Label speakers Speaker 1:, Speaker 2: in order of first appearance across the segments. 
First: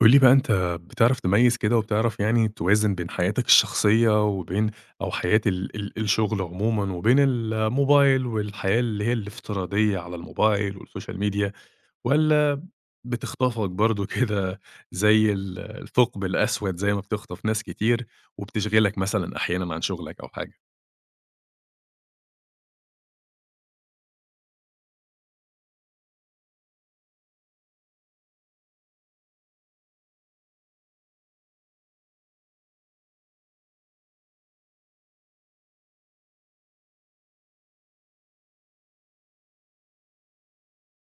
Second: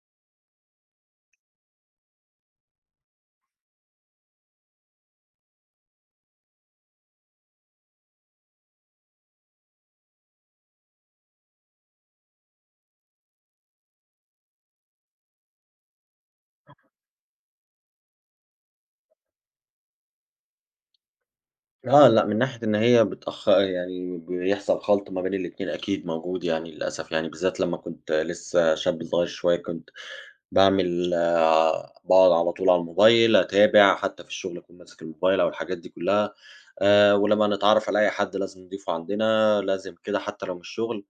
Speaker 1: قُل لي بقى، أنت بتعرف تميّز كده وبتعرف يعني توازن بين حياتك الشخصية وبين أو حياة ال الشغل عمومًا، وبين الموبايل والحياة اللي هي الافتراضية على الموبايل والسوشيال ميديا، والّا بتخطفك برضه كده زي الثقب الأسود، زي ما بتخطف ناس كتير وبتشغلك مثلًا أحيانًا عن شغلك أو حاجة؟
Speaker 2: آه، لأ، من ناحية إن هي بتأخ يعني بيحصل خَلْط ما بين الاتنين أكيد موجود يعني للأسف يعني، بالذات لمّا كنت لسه شاب صغير شوية كنت باعمل باقعد على طول على الموبايل أتابع، حتى في الشغل أكون ماسك الموبايل أو الحاجات دي كلّها، ولمّا نتعرّف على أي حد لازم نضيفه عندنا، لازم كده حتى لو مش شغل،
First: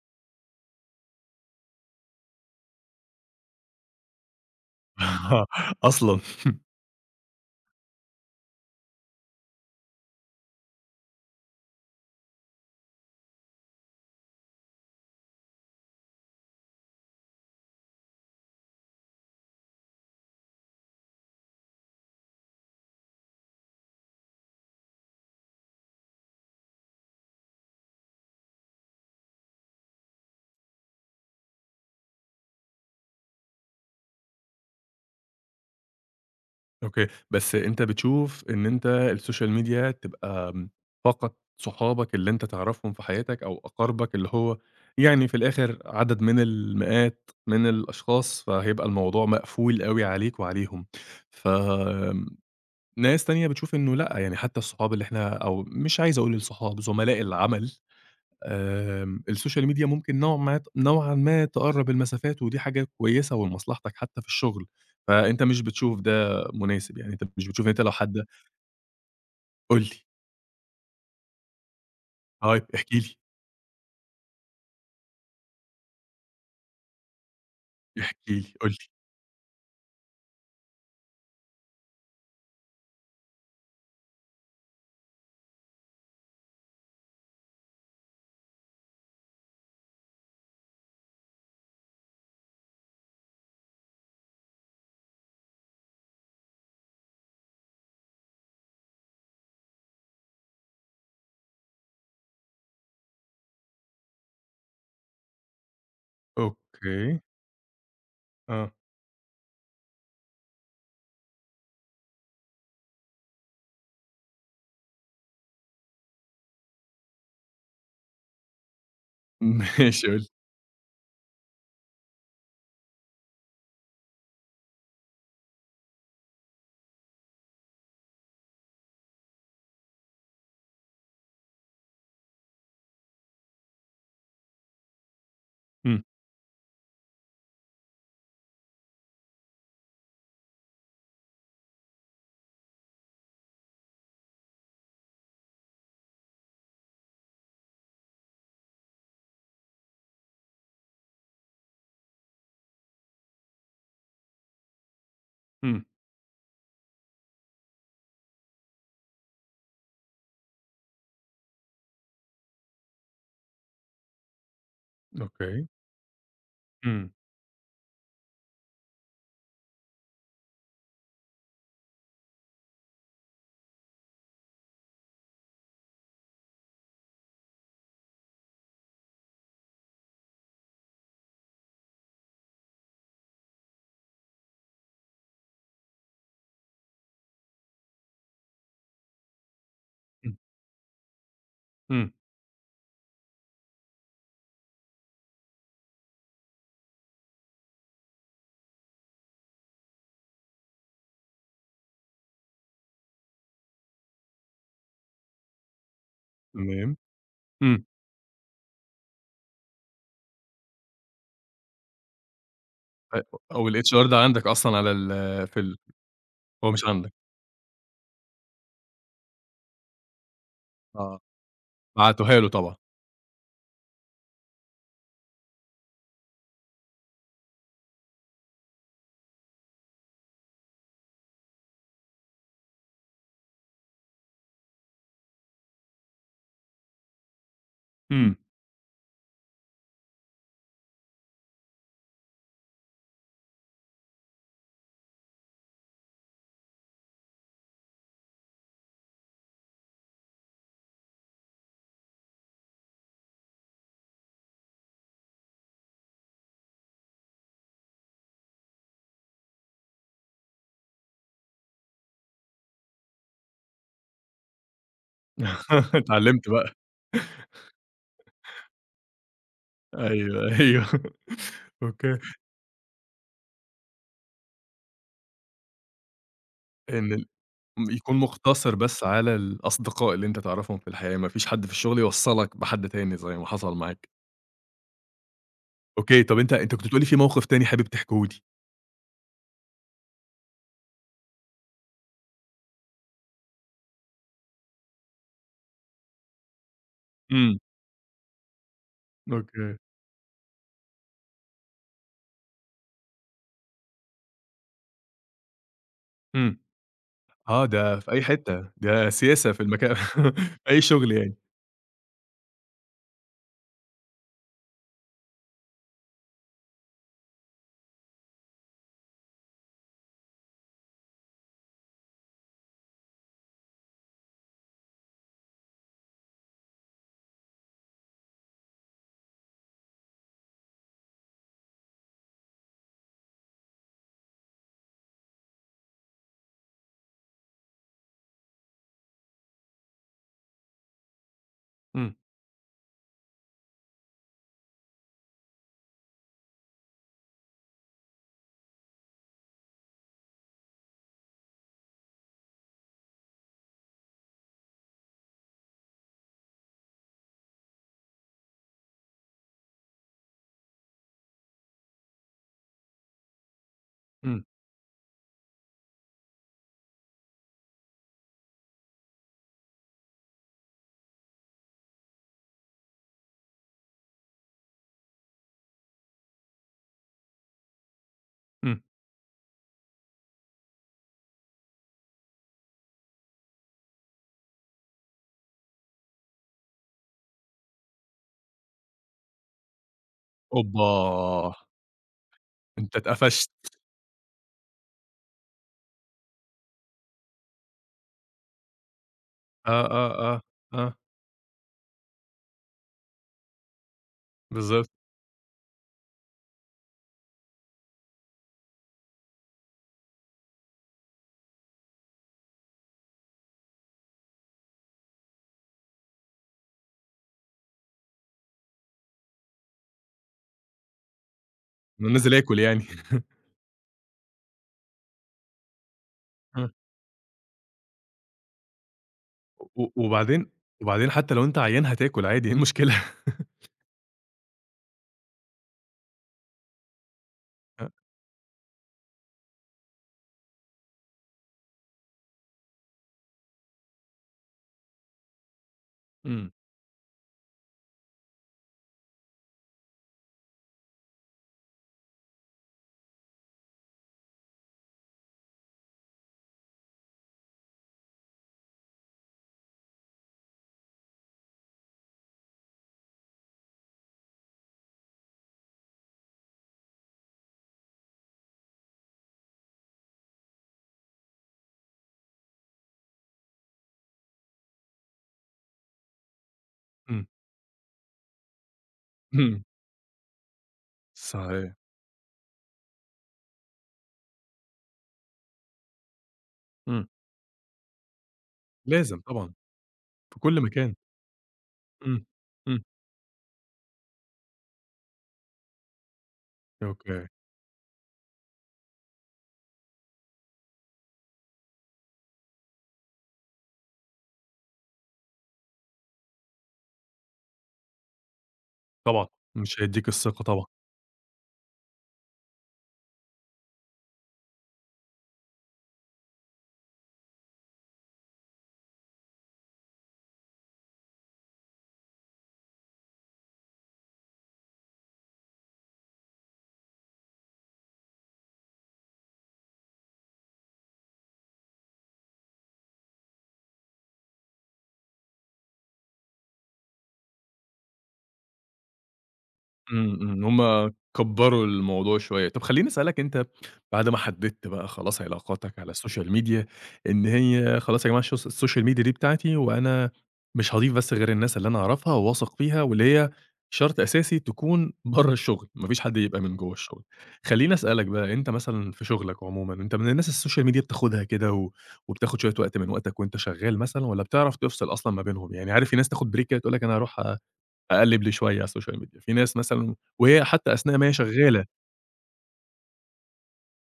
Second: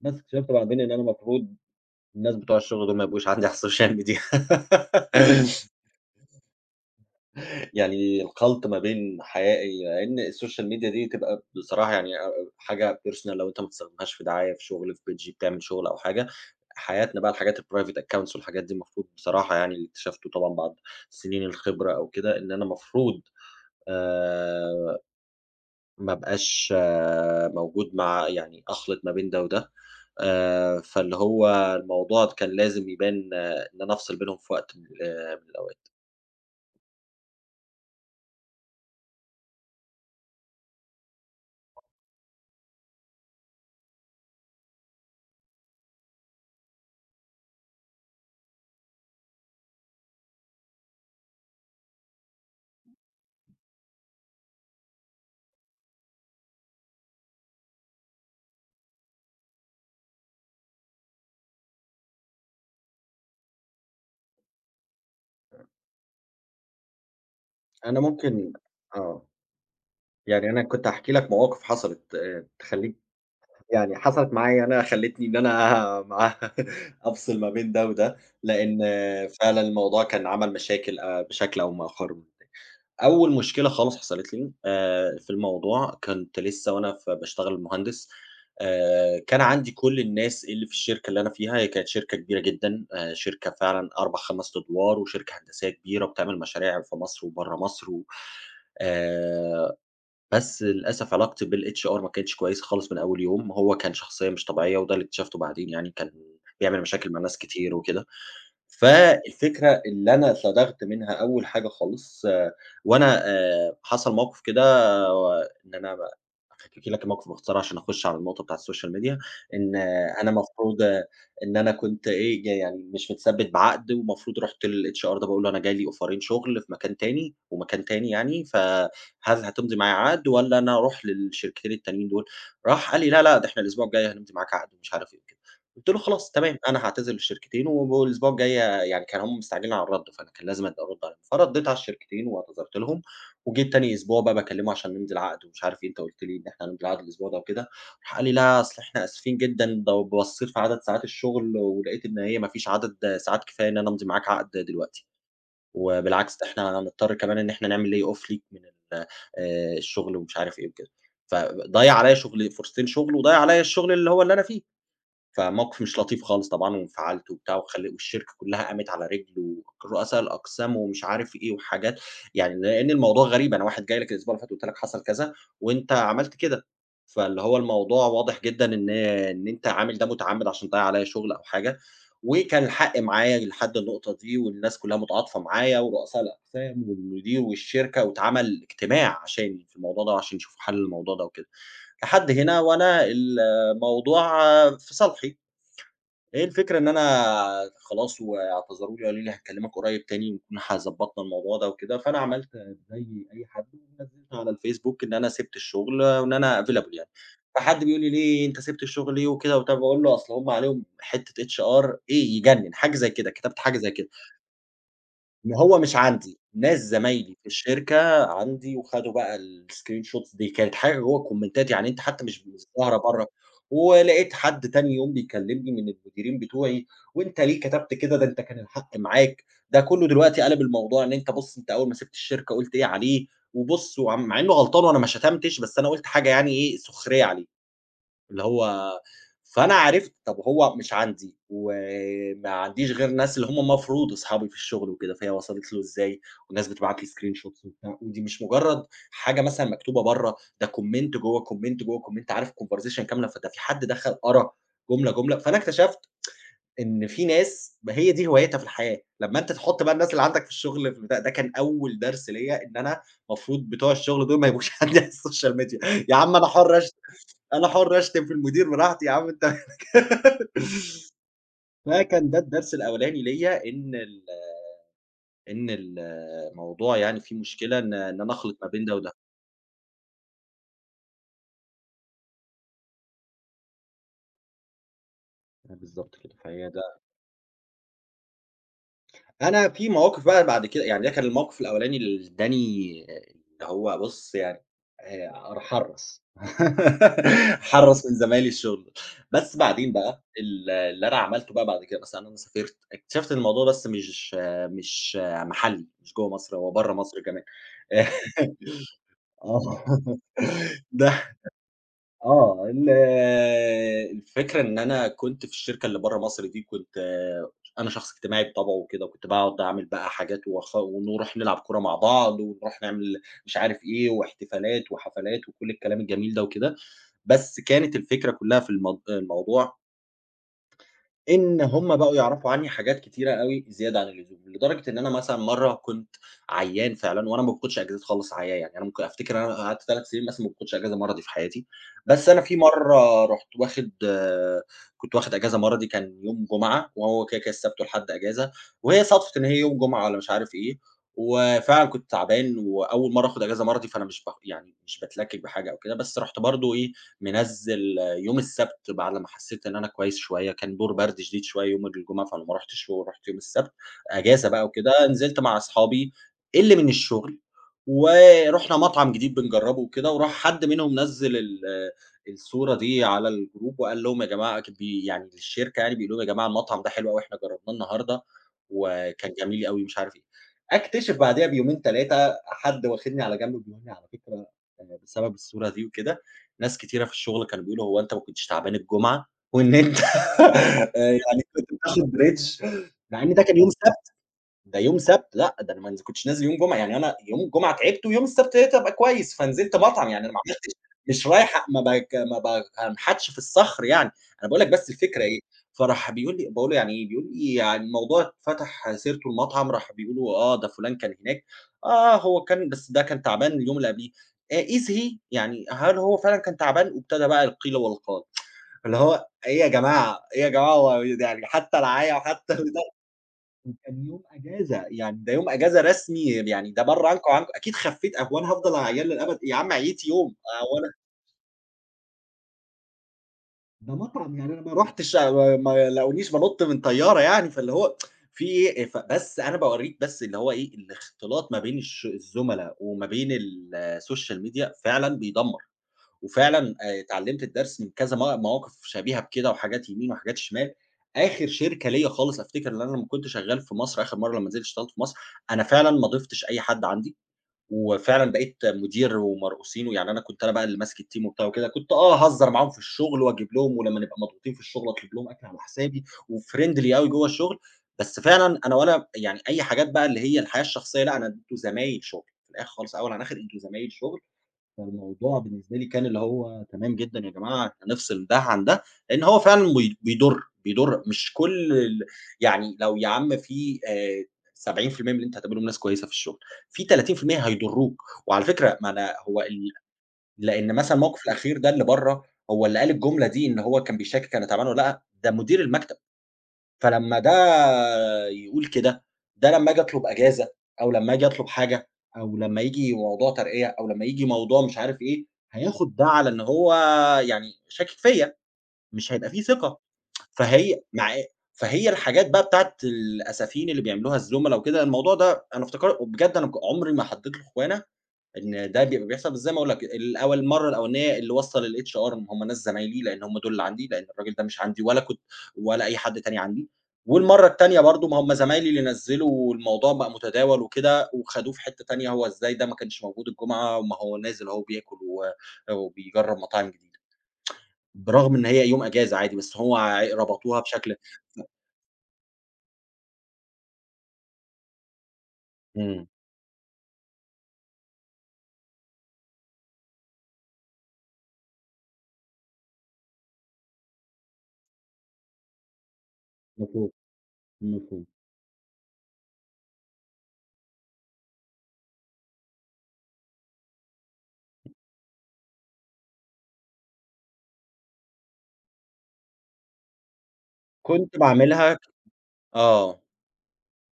Speaker 2: بس اكتشفت بعدين إن أنا المفروض الناس بتوع الشغل دول ما يبقوش عندي على السوشيال ميديا.
Speaker 1: أصلًا.
Speaker 2: يعني الخلْط ما بين حياء لإن السوشيال ميديا دي تبقى بصراحة يعني أ أ حاجة personal لو أنت ما بتستخدمهاش في دعاية في شغل في page بتعمل شغل أو حاجة، حياتنا بقى الحاجات الprivate accounts والحاجات دي المفروض بصراحة يعني اللي اكتشفته طبعًا بعد سنين الخبرة أو كده، إن أنا المفروض آآ ما أبقاش موجود مع يعني أخلِط ما بين ده وده، فاللي هو الموضوع كان لازم يبان آه إن أنا أفصِل بينهم في وقت من الأوقات.
Speaker 1: أوكي، بس أنت بتشوف إن أنت السوشيال ميديا تبقى فقط صحابك اللي أنت تعرفهم في حياتك أو أقاربك اللي هو يعني في الآخر عدد من المئات من الأشخاص، فهيبقى الموضوع مقفول أوي عليك وعليهم. ف ناس تانية بتشوف إنه لأ، يعني حتى الصحاب اللي إحنا أو مش عايز أقول الصحاب، زملاء العمل، السوشيال ميديا ممكن نوعًا ما تقرّب المسافات، ودي حاجة كويسة ولمصلحتك حتى في الشغل، فأنت مش بتشوف ده مناسب، يعني أنت مش بتشوف أنت لو
Speaker 2: أنا
Speaker 1: حد.
Speaker 2: ممكن آه.
Speaker 1: قُل لي،
Speaker 2: يعني أنا كنت هاحكي لك مواقف حصلت
Speaker 1: طيب احكِ
Speaker 2: تخلّيك
Speaker 1: لي،
Speaker 2: يعني حصلت معايا أنا خلّتني إن أنا مع أفصل ما بين ده
Speaker 1: احكِ
Speaker 2: وده،
Speaker 1: لي، قُل
Speaker 2: لإن
Speaker 1: لي.
Speaker 2: آه، فعلًا الموضوع كان عمل مشاكل بشكل أو بآخر. أول مشكلة خالص حصلت لي في الموضوع، كنت لسه وأنا باشتغل مهندس، كان عندي كل الناس اللي في الشركة اللي أنا فيها، هي كانت شركة كبيرة جدًا، شركة فعلًا 4، 5 أدوار، وشركة هندسية كبيرة بتعمل مشاريع في مصر وبرّه مصر و آآ بس للأسف علاقتي بالHR ما كانتش كويسة خالص من أول يوم، هو كان شخصية مش طبيعية وده اللي اكتشفته بعدين يعني، كان بيعمل مشاكل
Speaker 1: أوكي،
Speaker 2: مع ناس كتير وكده.
Speaker 1: آه،
Speaker 2: فالفكرة اللي أنا صدغت منها أول حاجة خالص آه، وأنا حصل موقف كده آه، إن أنا هاحكي لك موقف باختصار عشان أخش على النقطة بتاعة السوشيال ميديا، إن
Speaker 1: ماشي
Speaker 2: آه،
Speaker 1: قُل لي.
Speaker 2: أنا المفروض إن أنا كنت إيه، يعني مش متثبت بعقد ومفروض رُحت للHR ده باقول له أنا جاي لي أوفرين شغل في مكان تاني ومكان تاني يعني، فهل هتمضي معايا عقد والّا أنا أروح للشركتين التانيين دول؟ راح قال لي: "لا، لأ، ده إحنا الأسبوع الجاي هنمضي معاك عقد." ومش عارف إيه وكده. قُلت له:
Speaker 1: إمم،
Speaker 2: "خلاص تمام، أنا هاعتذر للشركتين والأسبوع الجاي". يعني كان هم مستعجلين على الرد، فأنا كان لازم أبقى أرد عليهم، فرديت على الشركتين واعتذرت لهم، وجيت تاني أسبوع بقى باكلّمه عشان نمضي العقد ومش عارف إيه، أنت قُلت لي إن إحنا هنمضي العقد الأسبوع ده وكده، راح قال لي: "لأ، أصل إحنا آسفين جدًا، ده بصّيت في عدد ساعات الشغل ولقيت إن هي ما فيش عدد ساعات كفاية إن أنا أمضي معاك عقد دلوقتي،
Speaker 1: إمم،
Speaker 2: وبالعكس ده إحنا هنضطر كمان إن إحنا نعمل lay off ليك من ال الشغل." ومش عارف إيه وكده. فضيّع عليّا شغل فرصتين شغل، وضيّع عليّا الشغل اللي هو اللي أنا فيه.
Speaker 1: أوكي،
Speaker 2: فموقف مش لطيف خالص طبعًا
Speaker 1: إمم،
Speaker 2: وانفعلت وبتاع وخل، والشركة كلّها قامت على رجل، ورؤساء الأقسام ومش عارف إيه وحاجات، يعني لإن الموضوع غريب، أنا واحد جاي لك الأسبوع اللي فات قُلت لك حصل كذا وأنت عملت كده، فاللي هو الموضوع واضح جدًا إن أنت عامل ده مُتعمِّد عشان تضيّع عليّا شغل أو حاجة، وكان الحق معايا لحد النقطة دي، والناس كلّها متعاطفة معايا، ورؤساء الأقسام والمدير والشركة، واتعمل اجتماع عشاني في الموضوع ده وعشان
Speaker 1: إمم،
Speaker 2: يشوفوا حل للموضوع ده وكده.
Speaker 1: إمم،
Speaker 2: لحد هنا وأنا الموضوع في صالحي. هي الفكرة إن أنا خلاص واعتذروا لي وقالوا لي هنكلمك قريب تاني ونكون ضبّطنا الموضوع ده وكده، فأنا عملت زي أي حد ونزّلت على الفيسبوك إن أنا سِبت الشغل وإن أنا available
Speaker 1: تمام،
Speaker 2: يعني،
Speaker 1: إمم،
Speaker 2: فحد بيقول لي: "ليه أنت سِبت الشغل ليه وكده وبتاع؟" باقول له: "أصل هُم عليهم حتة HR إيه يجنن"، حاجة زي
Speaker 1: أ
Speaker 2: كده، كتبت
Speaker 1: أو
Speaker 2: حاجة زي كده.
Speaker 1: الHR ده عندك أصلًا على ال
Speaker 2: ما
Speaker 1: في
Speaker 2: هو
Speaker 1: ال
Speaker 2: مش عندي،
Speaker 1: هو
Speaker 2: ناس
Speaker 1: مش عندك،
Speaker 2: زمايلي في الشركة عندي وخدوا بقى الscreen shots دي، كانت حاجة
Speaker 1: آه،
Speaker 2: جوّه الكومنتات، يعني أنت حتى
Speaker 1: بعتوها
Speaker 2: مش
Speaker 1: له
Speaker 2: مش
Speaker 1: طبعًا،
Speaker 2: ظاهرة برّه، ولقيت حد تاني يوم بيكلمني من المديرين بتوعي: "وأنت ليه كتبت كده؟ ده أنت كان الحق معاك." ده كلّه دلوقتي قلب الموضوع إن أنت بُص أنت أول ما سِبت الشركة قُلت إيه عليه، وبُص وع مع إنه غلطان وأنا ما شتمتش، بس أنا قُلت حاجة يعني إيه سخرية عليه.
Speaker 1: إمم.
Speaker 2: اللي هو فأنا عرفت طب هو مش عندي، وما عنديش غير الناس اللي هم مفروض أصحابي في الشغل وكده، فهي وصلت له إزاي، والناس بتبعت لي screen shots وبتاع، ودي مش مجرد حاجة مثلًا مكتوبة برّه، ده comment جوّه، comment جوّه، comment عارف conversation كاملة، فده في حد دخل قرا جملة، جملة، فأنا اكتشفت إن في ناس ما هي دي هوايتها في الحياة، لمّا أنت تحُط بقى الناس اللي عندك في الشغل في البتاع، ده كان أول درس ليّا إن أنا المفروض بتوع الشغل دول ما يبقوش عندي على الSocial media، يا عم أنا
Speaker 1: اتعلمت بقى.
Speaker 2: حُر أشت أنا حُر أشتم في المدير براحتي يا عم أنت.
Speaker 1: أيوه، أيوه، أوكي،
Speaker 2: فكان ده الدرس الأولاني ليّا إن الموضوع يعني
Speaker 1: إن
Speaker 2: فيه مشكلة
Speaker 1: م
Speaker 2: إن
Speaker 1: يكون
Speaker 2: إن أنا أخلط ما
Speaker 1: مقتصر
Speaker 2: بين ده
Speaker 1: بس
Speaker 2: وده.
Speaker 1: على الأصدقاء اللي أنت تعرفهم في الحياة، ما فيش حد في الشغل يوصّلك بحد تاني زي ما حصل معاك.
Speaker 2: بالضبط
Speaker 1: أوكي،
Speaker 2: كده،
Speaker 1: طَب أنت
Speaker 2: فهي
Speaker 1: أنت كنت
Speaker 2: ده
Speaker 1: بتقول لي في موقف تاني حابب تحكيه لي؟
Speaker 2: أنا في مواقف بقى بعد كده، يعني ده كان الموقف الأولاني اللي ادّاني اللي هو بُص يعني حرّص،
Speaker 1: إمم،
Speaker 2: حرّص من زمايلي الشغل، بس
Speaker 1: أوكي،
Speaker 2: بعدين بقى اللي أنا عملته بقى بعد كده مثلًا أنا سافرت، اكتشفت إن الموضوع بس مش محلي، مش جوّه مصر،
Speaker 1: إمم.
Speaker 2: هو برّه مصر كمان.
Speaker 1: آه، ده في أي حتّة، ده سياسة في
Speaker 2: آه.
Speaker 1: المكان في أي شغل يعني.
Speaker 2: آه، الفكرة إن أنا كنت في الشركة اللي برّه مصر دي كنت آه، أنا شخص اجتماعي بطبعه وكده، وكنت باقعد أعمل بقى حاجات وأخ، ونروح نلعب كورة مع بعض، ونروح نعمل مش عارف إيه، واحتفالات وحفلات وكل الكلام الجميل ده وكده، بس كانت الفكرة كلّها في الموضوع إن هم بقوا يعرفوا عني حاجات كتيرة أوي زيادة عن اللزوم، لدرجة إن أنا مثلًا مرّة كنت عيّان فعلًا، وأنا ما باخدش أجازات خالص عيا يعني، أنا ممكن أفتكر أنا قعدت 3 سنين مثلًا ما باخدش أجازة مرضي في حياتي،
Speaker 1: إمم،
Speaker 2: بس أنا في مرّة رُحت واخد آه، كنت واخد أجازة مرضي كان يوم جمعة، وهو كده، كده السبت والحد أجازة، وهي صادفت إن هي يوم جمعة والّا مش عارف إيه، وفعلًا كنت تعبان وأول مرّة آخد أجازة مرضي، فأنا مش ب يعني مش باتلكك بحاجة أو كده، بس رُحت برضه إيه منزّل يوم السبت بعد لمّا حسّيت إن أنا كويس شوية، كان دور برد شديد شوية يوم الجمعة، فأنا ما رُحتش ورُحت يوم السبت،
Speaker 1: إمم،
Speaker 2: أجازة بقى وكده، نزلت مع أصحابي اللي من الشغل، ورُحنا مطعم جديد بنجرّبه وكده، وراح حد منهم نزّل الصورة دي على الgroup وقال لهم يا جماعة ك بي يعني للشركة، يعني بيقول لهم: "يا جماعة المطعم ده حلو أوي، إحنا جرّبناه النهارده
Speaker 1: إمم.
Speaker 2: وكان جميل أوي." مش عارف إيه. أكتشف بعديها بيومين 3، حد واخدني على جنب بيقول لي: "على فكرة بسبب الصورة دي وكده، ناس كتيرة في الشغل كانوا بيقولوا: هو أنت ما كنتش تعبان الجمعة؟ وإن أنت يعني
Speaker 1: أوبّا!
Speaker 2: كنت بتاخد ريتش
Speaker 1: أنت
Speaker 2: مع إن ده
Speaker 1: اتقفشت.
Speaker 2: كان يوم، ده يوم سبت، لأ، ده أنا ما نز كنتش نازل يوم جمعة، يعني أنا يوم الجمعة تعبت ويوم السبت ابتديت أبقى كويس، فنزلت
Speaker 1: آه،
Speaker 2: مطعم،
Speaker 1: آه،
Speaker 2: يعني أنا ما
Speaker 1: آه،
Speaker 2: عملتش
Speaker 1: آه،
Speaker 2: مش رايح أ ما باك ما بانحتش في الصخر يعني، أنا باقول لك بس
Speaker 1: بالضبط.
Speaker 2: الفكرة إيه، فراح بيقول لي، باقول له: يعني إيه؟ بيقول لي: يعني الموضوع فتح سيرته المطعم. راح بيقولوا: آه، ده فلان كان هناك. آه، هو كان بس ده كان تعبان اليوم اللي قبليه. Is he؟ يعني هل هو فعلًا كان تعبان؟ وابتدى بقى القيل والقال، اللي هو إيه يا جماعة، إيه يا جماعة، هو يعني حتى
Speaker 1: أنا
Speaker 2: العاية
Speaker 1: نازل
Speaker 2: وحتى
Speaker 1: آكل يعني.
Speaker 2: وكان يوم أجازة، يعني ده يوم أجازة رسمي
Speaker 1: آه.
Speaker 2: يعني ده برّه عنكم وعنكم، أكيد خفّيت أهو أنا هافضل عيان للأبد يا عم
Speaker 1: و
Speaker 2: عييت يوم.
Speaker 1: وبعدين،
Speaker 2: هو أنا
Speaker 1: وبعدين حتّى لو أنت عيّان هتاكل عادي، إيه المشكلة؟
Speaker 2: ده مطعم يعني أنا ما رُحتش آه، ما لاقونيش بانُط من طيارة يعني، فاللي
Speaker 1: آه،
Speaker 2: هو في إيه، ف بس أنا باورّيك بس اللي هو إيه، الاختلاط ما بين الزملا وما بين السوشيال ميديا فعلًا بيدمّر.
Speaker 1: إمم،
Speaker 2: وفعلًا اتعلّمت الدرس من كذا مواقف شبيهة بكده وحاجات يمين وحاجات شمال. آخر شركة ليّا خالص أفتكر إن أنا لمّا كنت شغّال في مصر آخر مرّة لمّا نزلت اشتغلت في مصر، أنا فعلًا ما ضِفتش أي حد عندي، وفعلًا بقيت مدير ومرؤوسين، ويعني أنا كنت أنا بقى اللي ماسك الteam وبتاع وكده، كنت آه أهزّر معاهم في الشغل وأجيب لهم ولمّا نبقى مضغوطين في الشغل أطلب لهم أكل على حسابي، وfriendly أوي جوّه الشغل، بس فعلًا أنا ولا يعني أي حاجات بقى اللي هي الحياة الشخصية لأ، أنا أنتم زمايل شغل، في الآخر خالص أول عن آخر أنتم زمايل شغل، فالموضوع بالنسبة لي كان اللي هو تمام جدًا،
Speaker 1: إمم،
Speaker 2: يا جماعة إحنا نفصل ده عن ده، لإن هو
Speaker 1: إمم،
Speaker 2: فعلًا بيضر، بيضر مش كل
Speaker 1: صحيح.
Speaker 2: ال يعني، لو يا عم في 70% من اللي أنت هتقابلهم ناس كويسة في الشغل، في
Speaker 1: إمم.
Speaker 2: 30% هيضروك، وعلى فكرة ما أنا
Speaker 1: لازم
Speaker 2: هو
Speaker 1: طبعًا،
Speaker 2: ال،
Speaker 1: في كل
Speaker 2: لإن مثلًا
Speaker 1: مكان.
Speaker 2: الموقف الأخير ده اللي برّه،
Speaker 1: إمم،
Speaker 2: هو اللي
Speaker 1: إمم،
Speaker 2: قال الجملة دي إن هو كان بيشاكك أنا تعبان والّا لأ، ده مدير المكتب. فلمّا
Speaker 1: أوكي،
Speaker 2: ده يقول كده، ده لمّا آجي أطلب أجازة، أو لمّا آجي أطلب حاجة، أو لمّا ييجي موضوع ترقية، أو لمّا ييجي موضوع مش عارف إيه، هياخد ده على إن هو يعني شاكك فيّا، مش
Speaker 1: طبعًا،
Speaker 2: هيبقى في ثقة.
Speaker 1: مش هيدّيك الثقة طبعًا.
Speaker 2: فهي مع إ فهي الحاجات بقى بتاعة الأسافين اللي بيعملوها الزُملا وكده، الموضوع ده أنا افتكر بجد أنا عمري ما حطيت له خوانة، إن ده بيبقى بيحصل، بس زي ما أقول لك الأول المرّة الأولانية اللي وصّل الHR هم ناس زمايلي، لإن هم دول اللي عندي، لإن الراجل ده مش عندي، ولا كنت ولا أي حد تاني عندي، والمرّة التانية برضه ما هم زمايلي اللي نزّلوا والموضوع بقى متداول وكده، وخدوه في حتّة تانية، هو إزاي ده ما كانش موجود الجمعة، وما هو نازل أهو بياكل و وبيجرّب مطاعم جديدة، برغم إن هي يوم إجازة عادي، بس هو ع
Speaker 1: إمم،
Speaker 2: ربطوها
Speaker 1: إمم، هُم
Speaker 2: بشكل
Speaker 1: كبّروا الموضوع شوية. طب خلّيني أسألك أنت، بعد ما حددت بقى خلاص علاقاتك على
Speaker 2: إمم،
Speaker 1: السوشيال ميديا، إن هي خلاص يا جماعة السوشيال ميديا دي بتاعتي، وأنا مش هاضيف بس غير الناس اللي أنا أعرفها وواثق فيها، واللي هي شرط أساسي تكون برّه الشغل، ما فيش حد يبقى من جوّه
Speaker 2: مفهوم،
Speaker 1: الشغل. خلّيني
Speaker 2: مفهوم.
Speaker 1: أسألك بقى، أنت مثلًا في شغلك عمومًا، أنت من الناس السوشيال ميديا بتاخدها كده و وبتاخد شوية وقت من وقتك وأنت شغال مثلًا، والّا بتعرف تفصل أصلًا ما بينهم؟ يعني عارف في ناس تاخد بريك كده تقول لك أنا هاروح أ أقلّب لي شوية على السوشيال ميديا، في ناس مثلًا وهي حتى أثناء ما هي
Speaker 2: كنت
Speaker 1: شغّالة،
Speaker 2: باعملها ك آه.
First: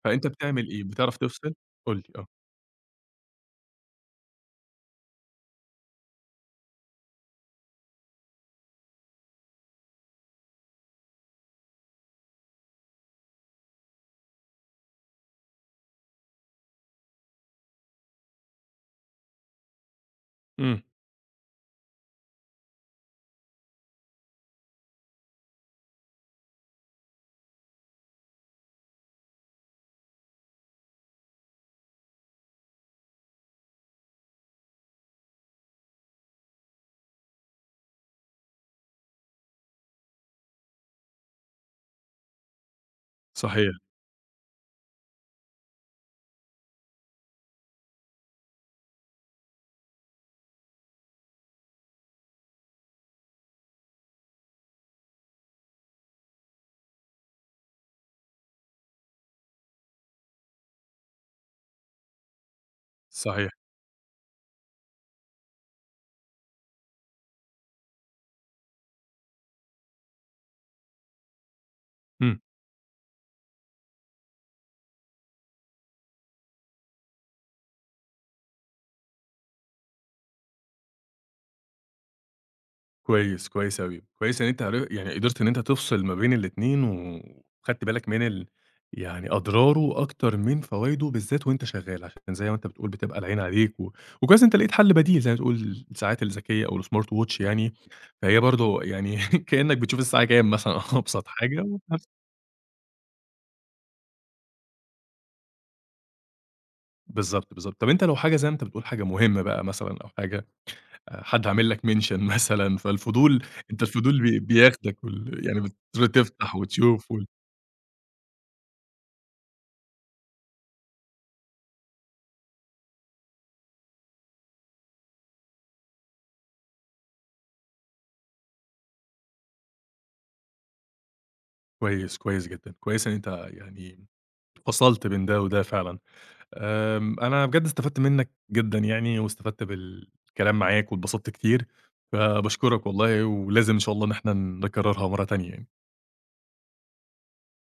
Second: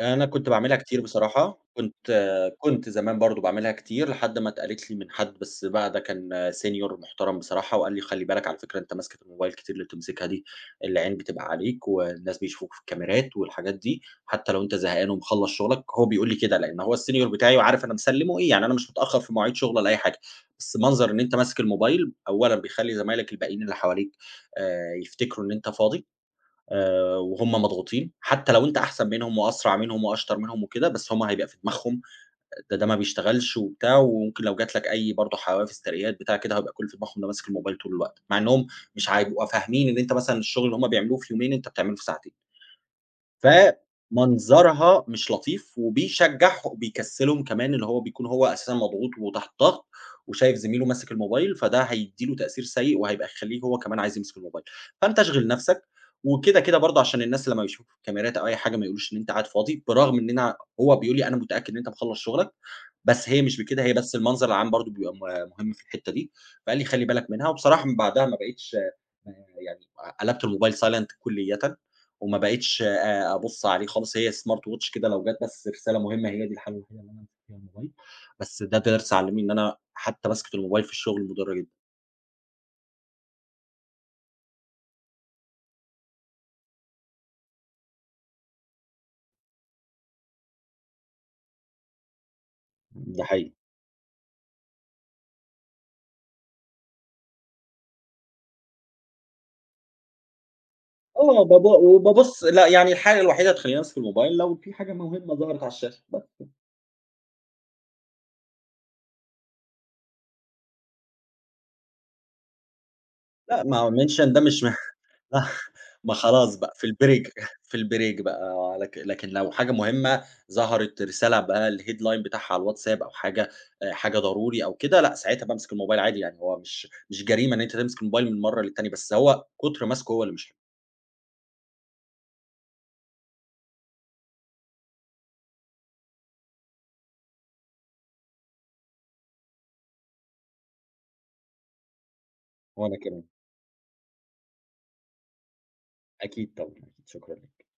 Speaker 2: أنا
Speaker 1: فأنت
Speaker 2: كنت
Speaker 1: بتعمل
Speaker 2: باعملها
Speaker 1: إيه،
Speaker 2: كتير
Speaker 1: بتعرف تفصل؟
Speaker 2: بصراحة، كنت
Speaker 1: قُل لي آه،
Speaker 2: كنت زمان برضه باعملها كتير لحد ما اتقالت لي من حد، بس بقى ده كان senior محترم بصراحة وقال لي: "خلّي بالك على فكرة أنت ماسكة الموبايل كتير اللي بتمسكها دي، العين بتبقى عليك والناس بيشوفوك في الكاميرات والحاجات دي، حتى لو أنت زهقان ومخلّص شغلك." هو بيقول لي كده لإن هو الsenior بتاعي وعارف أنا مسلّمه إيه، يعني أنا مش متأخّر في مواعيد شغل ولا أي حاجة، بس
Speaker 1: إمم،
Speaker 2: منظر إن أنت ماسك الموبايل أولًا بيخلّي زمايلك الباقيين اللي حواليك يفتكروا إن أنت فاضي، وهُم مضغوطين، حتى لو أنت أحسن منهم وأسرع منهم وأشطر منهم وكده، بس هُم هيبقى في دماغهم ده ما بيشتغلش وبتاع، وممكن لو جات لك أي برضه حوافز ترقيات بتاع كده، هيبقى كل اللي في دماغهم ده ماسك الموبايل طول الوقت، مع إنهم مش هيبقوا فاهمين إن أنت مثلًا الشغل اللي هُم بيعملوه في يومين، أنت بتعمله في ساعتين.
Speaker 1: صحيح،
Speaker 2: فمنظرها مش لطيف، وبيشجّعه بيكسّلهم كمان، اللي هو بيكون هو أساسًا مضغوط وتحت ضغط، وشايف زميله ماسك الموبايل، فده هيدّي له تأثير سيء، وهيبقى يخلّيه هو كمان عايز يمسك الموبايل. فأنت اشغِل نَفْسك، وكده، كده برضه عشان الناس لمّا يشوفوا كاميرات أو أي حاجة ما يقولوش إن أنت قاعد فاضي، برغم إننا هو بيقول لي: "أنا متأكد إن أنت مخلّص شُغلك." بس هي
Speaker 1: صحيح،
Speaker 2: مش بكده، هي بس المنظر العام برضه بيبقى مهم في الحتّة دي، فقال لي: "خلّي بالك منها." وبصراحة من بعدها ما بقيتش م يعني قلبت الموبايل silent كُلّيًا. وما
Speaker 1: إمم،
Speaker 2: بقيتش أبُص عليه خالص، هي smart watch كده، لو جات بس رسالة مهمة هي دي الحاجة الوحيدة اللي أنا بامسك فيها الموبايل، بس ده درس علّمني إن أنا حتى مَسكة الموبايل في الشغل مُضرّة جدًا،
Speaker 1: كويس، كويس أوي، كويس إن أنت عر يعني قدرت إن أنت تفصل ما بين الاتنين وخدت بالك من ال، يعني أضراره أكتر من فوايده بالذات وأنت شغّال، عشان زي ما أنت بتقول بتبقى
Speaker 2: ده
Speaker 1: العين
Speaker 2: حقيقي.
Speaker 1: عليك و وكويس إن أنت لقيت حل بديل زي ما تقول الساعات الذكية أو الsmart watch يعني، فهي برضه يعني كإنّك بتشوف الساعة كام مثلًا أبسط
Speaker 2: آه باب
Speaker 1: حاجة
Speaker 2: وبابُص لأ، يعني الحاجة الوحيدة اللي تخلّيني أمسك الموبايل لو في حاجة مهمة ظهرت على الشاشة بس،
Speaker 1: بالضبط، بالضبط. طب أنت لو حاجة زي ما أنت بتقول حاجة مهمة بقى مثلًا أو حاجة حد عامل لك mention مثلًا، فالفضول
Speaker 2: لأ
Speaker 1: أنت
Speaker 2: ما
Speaker 1: الفضول
Speaker 2: mention ده مش.
Speaker 1: بياخدك وال
Speaker 2: لأ،
Speaker 1: يعني بتر
Speaker 2: ما خلاص
Speaker 1: تفتح
Speaker 2: بقى في
Speaker 1: وتشوف وال
Speaker 2: البريك في البريك بقى لكن لو حاجة مهمة ظهرت رسالة بقى الheadline بتاعها على الواتساب أو حاجة حاجة ضروري أو كده، لأ ساعتها بامسك الموبايل عادي يعني، هو مش جريمة إن أنت تمسك الموبايل من مرة للتانية، بس هو كتر ماسكه هو اللي مش حلو.
Speaker 1: كويس، كويس جدًا. كويس إن أنت يعني فصلت بين ده وده فعلًا. أنا بجد استفدت منّك جدًا يعني، واستفدت بالكلام معاك واتبسطت كتير، فباشكرك
Speaker 2: وأنا كمان،
Speaker 1: والله، ولازم إن شاء الله إن إحنا نكررها مرة تانية يعني.
Speaker 2: أكيد طبعًا، أكيد، شكرًا ليك.